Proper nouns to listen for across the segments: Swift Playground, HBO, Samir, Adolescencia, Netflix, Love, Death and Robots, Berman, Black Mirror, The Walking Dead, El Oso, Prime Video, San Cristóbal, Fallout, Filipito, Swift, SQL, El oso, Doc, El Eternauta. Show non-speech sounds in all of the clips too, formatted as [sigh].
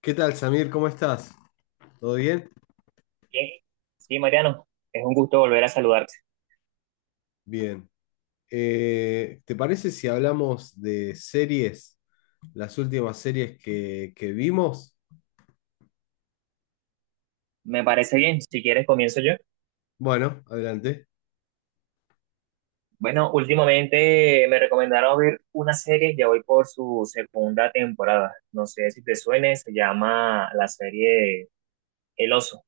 ¿Qué tal, Samir? ¿Cómo estás? ¿Todo bien? Bien. Sí, Mariano, es un gusto volver a saludarte. Bien. ¿Te parece si hablamos de series, las últimas series que vimos? Me parece bien, si quieres comienzo yo. Bueno, adelante. Bueno, últimamente me recomendaron ver una serie, ya voy por su segunda temporada. No sé si te suene, se llama la serie El Oso.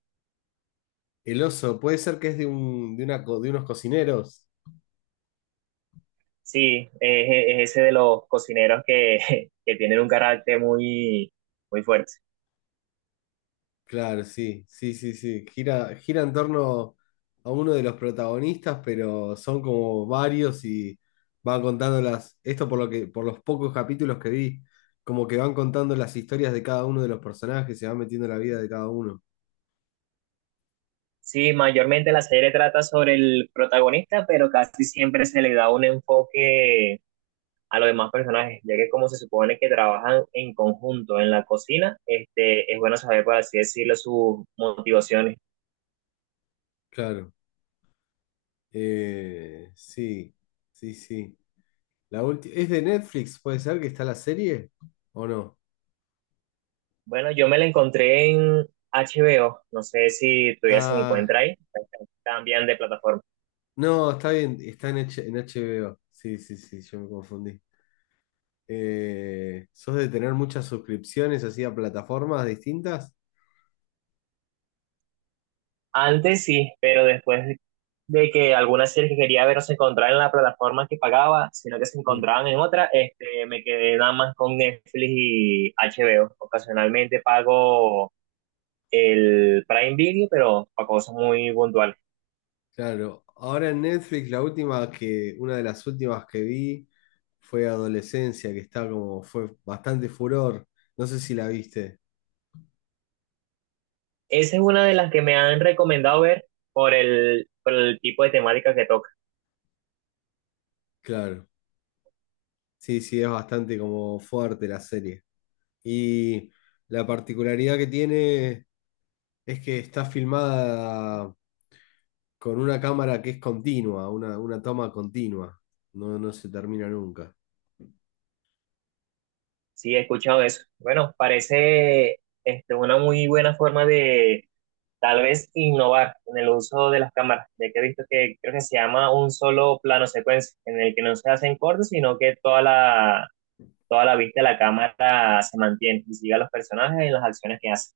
El oso, puede ser que es de, un, de, una, co- de unos cocineros. Sí, es ese de los cocineros que, [laughs] que tienen un carácter muy, muy fuerte. Claro, sí, sí, sí, sí. Gira en torno a uno de los protagonistas, pero son como varios y van contando las, esto por lo que, por los pocos capítulos que vi, como que van contando las historias de cada uno de los personajes, se van metiendo en la vida de cada uno. Sí, mayormente la serie trata sobre el protagonista, pero casi siempre se le da un enfoque a los demás personajes, ya que como se supone que trabajan en conjunto en la cocina, este, es bueno saber, por así decirlo, sus motivaciones. Claro, sí, sí, sí. ¿Es de Netflix? ¿Puede ser que está la serie? ¿O no? Bueno, yo me la encontré en HBO, no sé si todavía se Ah, encuentra ahí, cambian de plataforma. no, está bien, en HBO. Sí, sí, sí, yo me confundí. ¿Sos de tener muchas suscripciones así a plataformas distintas? Antes sí, pero después de que algunas series que quería ver no se encontraban en la plataforma que pagaba, sino que se Mm, encontraban en otra, este, me quedé nada más con Netflix y HBO. Ocasionalmente pago el Prime Video, pero para cosas muy puntuales. claro, ahora en Netflix una de las últimas que vi fue Adolescencia, que está como, fue bastante furor. No sé si la viste. Esa es una de las que me han recomendado ver por el tipo de temática que toca. Claro. Sí, sí, es bastante como fuerte la serie. Y la particularidad que tiene es que está filmada con una cámara que es continua, una toma continua. No, no se termina nunca. Sí, he escuchado eso. Bueno, parece este, una muy buena forma de tal vez innovar en el uso de las cámaras, ya que he visto que creo que se llama un solo plano secuencia, en el que no se hacen cortes, sino que toda la vista de la cámara se mantiene y sigue a los personajes en las acciones que hacen.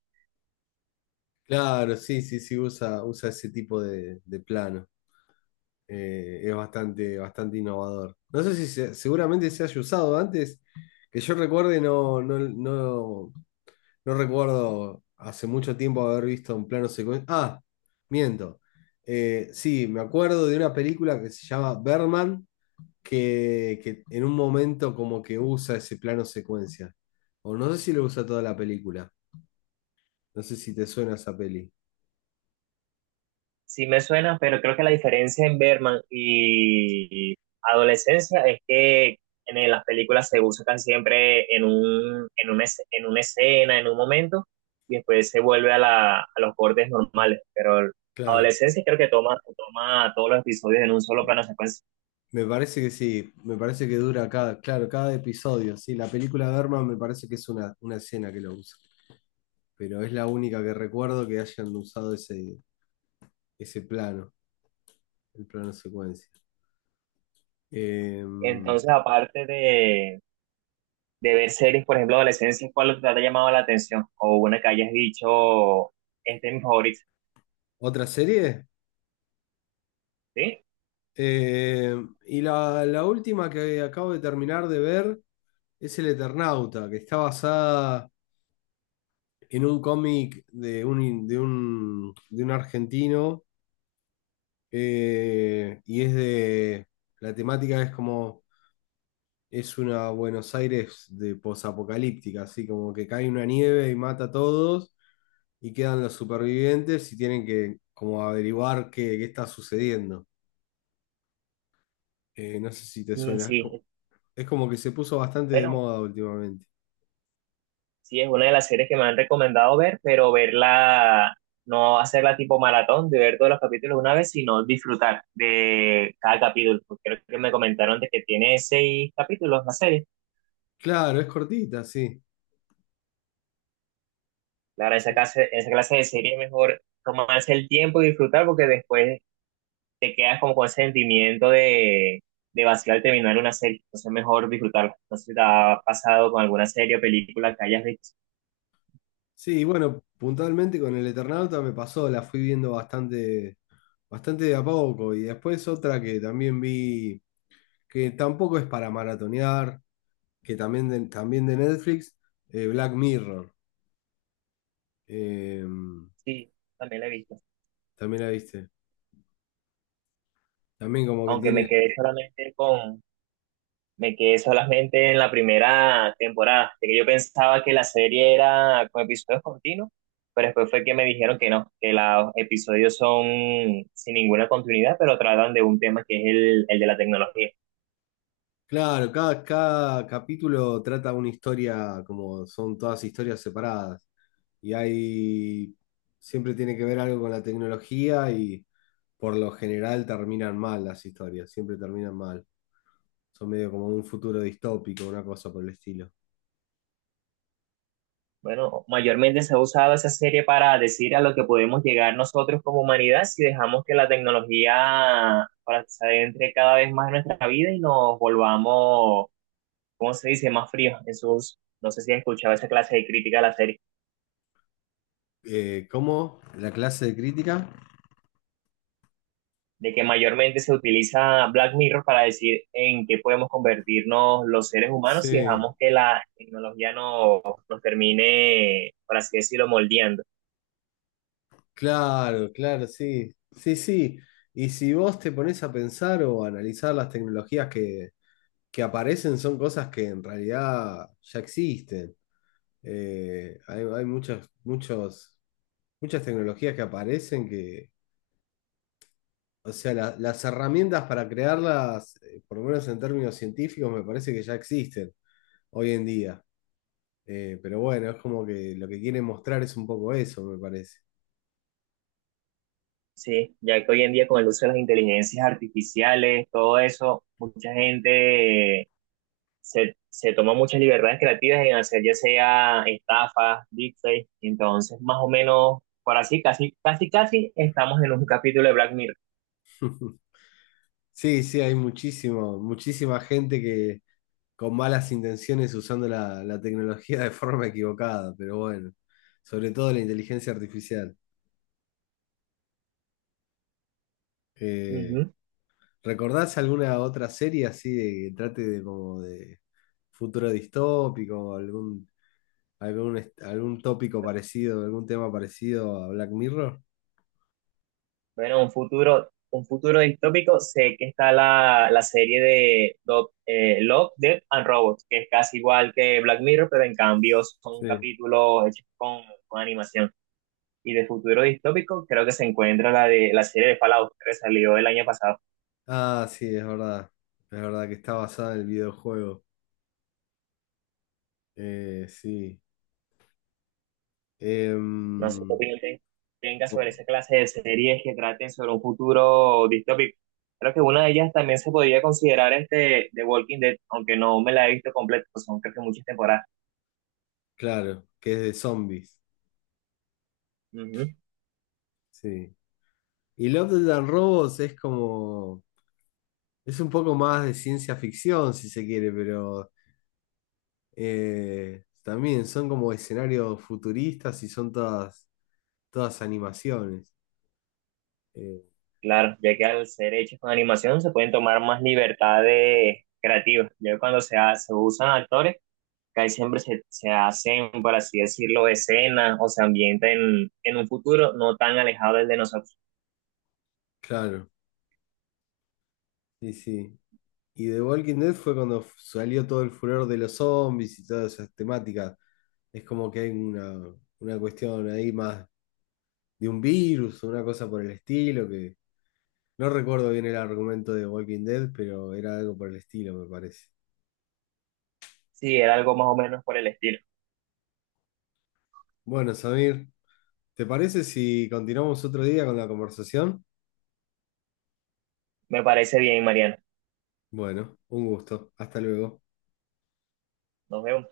Claro, sí, sí, sí, usa ese tipo de plano. Es bastante innovador. No sé si se- Seguramente se haya usado antes, que yo recuerde, no, no, no. No recuerdo hace mucho tiempo haber visto un plano secuencia. Ah, miento. Sí, me acuerdo de una película que se llama Berman, que en un momento como que usa ese plano secuencia. O no sé si lo usa toda la película. No sé si te suena esa peli. Sí me suena, pero creo que la diferencia en Berman y Adolescencia es que en las películas se buscan siempre en un, en una escena, en un momento, y después se vuelve a, la, a los bordes normales. Pero Claro. Adolescencia creo que toma todos los episodios en un solo plano secuencia. Me parece que sí, me parece que dura cada, claro, cada episodio. Sí, la película de Berman me parece que es una escena que lo usa. Pero es la única que recuerdo que hayan usado ese plano, el plano secuencia. Eh, Entonces, de ver series, por ejemplo, Adolescencia, ¿cuál te ha llamado la atención? O una que hayas dicho, este es mi favorito, ¿Otra serie? ¿sí? Eh, y la última que acabo de terminar de ver es El Eternauta, que está basada en un cómic de un argentino, y es de... La temática es como... Es una Buenos Aires de posapocalíptica, así como que cae una nieve y mata a todos y quedan los supervivientes y tienen que como averiguar qué está sucediendo. No sé si te Mm, suena. sí, Es como que se puso bastante de bueno. moda últimamente. Sí, es una de las series que me han recomendado ver, pero no hacerla tipo maratón, de ver todos los capítulos una vez, sino disfrutar de cada capítulo. Porque creo que me comentaron de que tiene 6 capítulos la serie. Claro, es cortita, sí. Claro, Sí, esa clase de serie es mejor tomarse el tiempo y disfrutar porque después te quedas como con ese de vacío al terminar una serie. Entonces es mejor disfrutarla. No sé si te ha pasado con alguna serie o película que hayas visto. sí, y bueno, puntualmente con el Eternauta me pasó, la fui viendo bastante de a poco. Y después otra que también vi, que tampoco es para maratonear, que también también de Netflix, Black Mirror. Eh, Sí, también la he visto. También la viste. También como que Aunque tiene... me quedé solamente con Me quedé solamente en la primera temporada, de que yo pensaba que la serie era con episodios continuos, pero después fue que me dijeron que no, que los episodios son sin ninguna continuidad, pero tratan de un tema que es el de la tecnología. Claro, cada capítulo trata una historia, como son todas historias separadas. Y hay, siempre tiene que ver algo con la tecnología y por lo general terminan mal las historias, siempre terminan mal. Son medio como un futuro distópico, una cosa por el estilo. Bueno, mayormente se ha usado esa serie para decir a lo que podemos llegar nosotros como humanidad si dejamos que la tecnología para se adentre cada vez más en nuestra vida y nos volvamos, ¿cómo se dice?, más fríos en sus... No sé si has escuchado esa clase de crítica a la serie. ¿Cómo? ¿La clase de crítica? De que mayormente se utiliza Black Mirror para decir en qué podemos convertirnos los seres humanos si Sí, dejamos que la tecnología no, nos termine, por así decirlo, moldeando. claro, claro, sí. Sí, sí. Y si vos te pones a pensar o a analizar las tecnologías que aparecen son cosas que en realidad ya existen. Hay muchas, muchos, muchas tecnologías que aparecen que, o sea, las herramientas para crearlas, por lo menos en términos científicos, me parece que ya existen hoy en día. Pero bueno, es como que lo que quieren mostrar es un poco eso, me parece. Sí, ya que hoy en día con el uso de las inteligencias artificiales, todo eso, mucha gente se toma muchas libertades creativas en hacer ya sea estafas, deepfakes, entonces más o menos, por así, casi estamos en un capítulo de Black Mirror. Sí, sí, hay muchísimo, muchísima gente que con malas intenciones usando la tecnología de forma equivocada, pero bueno, sobre todo la inteligencia artificial. Uh Eh, -huh. ¿Recordás alguna otra serie así de que trate de como de futuro distópico, o algún tópico parecido, algún tema parecido a Black Mirror? Bueno, un futuro distópico. Sé que está la serie de Doc, Love, Death and Robots, que es casi igual que Black Mirror, pero en cambio son Sí. capítulos hechos con animación. Y de futuro distópico, creo que se encuentra la de la serie de Fallout, que salió el año pasado. Ah, sí, es verdad. Es verdad que está basada en el videojuego. Sí. No sé qué Em, opinión tenga sobre oh, esa clase de series que traten sobre un futuro distópico. Creo que una de ellas también se podría considerar este The Walking Dead, aunque no me la he visto completa, pues son creo que muchas temporadas. claro, que es de zombies, sí. Y Love, Death and Robots es como, es un poco más de ciencia ficción, si se quiere, pero también son como escenarios futuristas y son todas, todas animaciones. Eh, Claro, ya que al ser hechos con animación se pueden tomar más libertades creativas. Ya cuando se usan actores, casi siempre se hacen, por así decirlo, escenas o se ambientan en un futuro no tan alejado del de nosotros. claro, sí, sí. Y The Walking Dead fue cuando salió todo el furor de los zombies y todas esas temáticas. Es como que hay una cuestión ahí más de un virus, una cosa por el estilo. No recuerdo bien el argumento de Walking Dead, pero era algo por el estilo, me parece. Sí, era algo más o menos por el estilo. Bueno, Samir, ¿te parece si continuamos otro día con la conversación? Me parece bien, Mariana. Bueno, un gusto. Hasta luego. Nos vemos.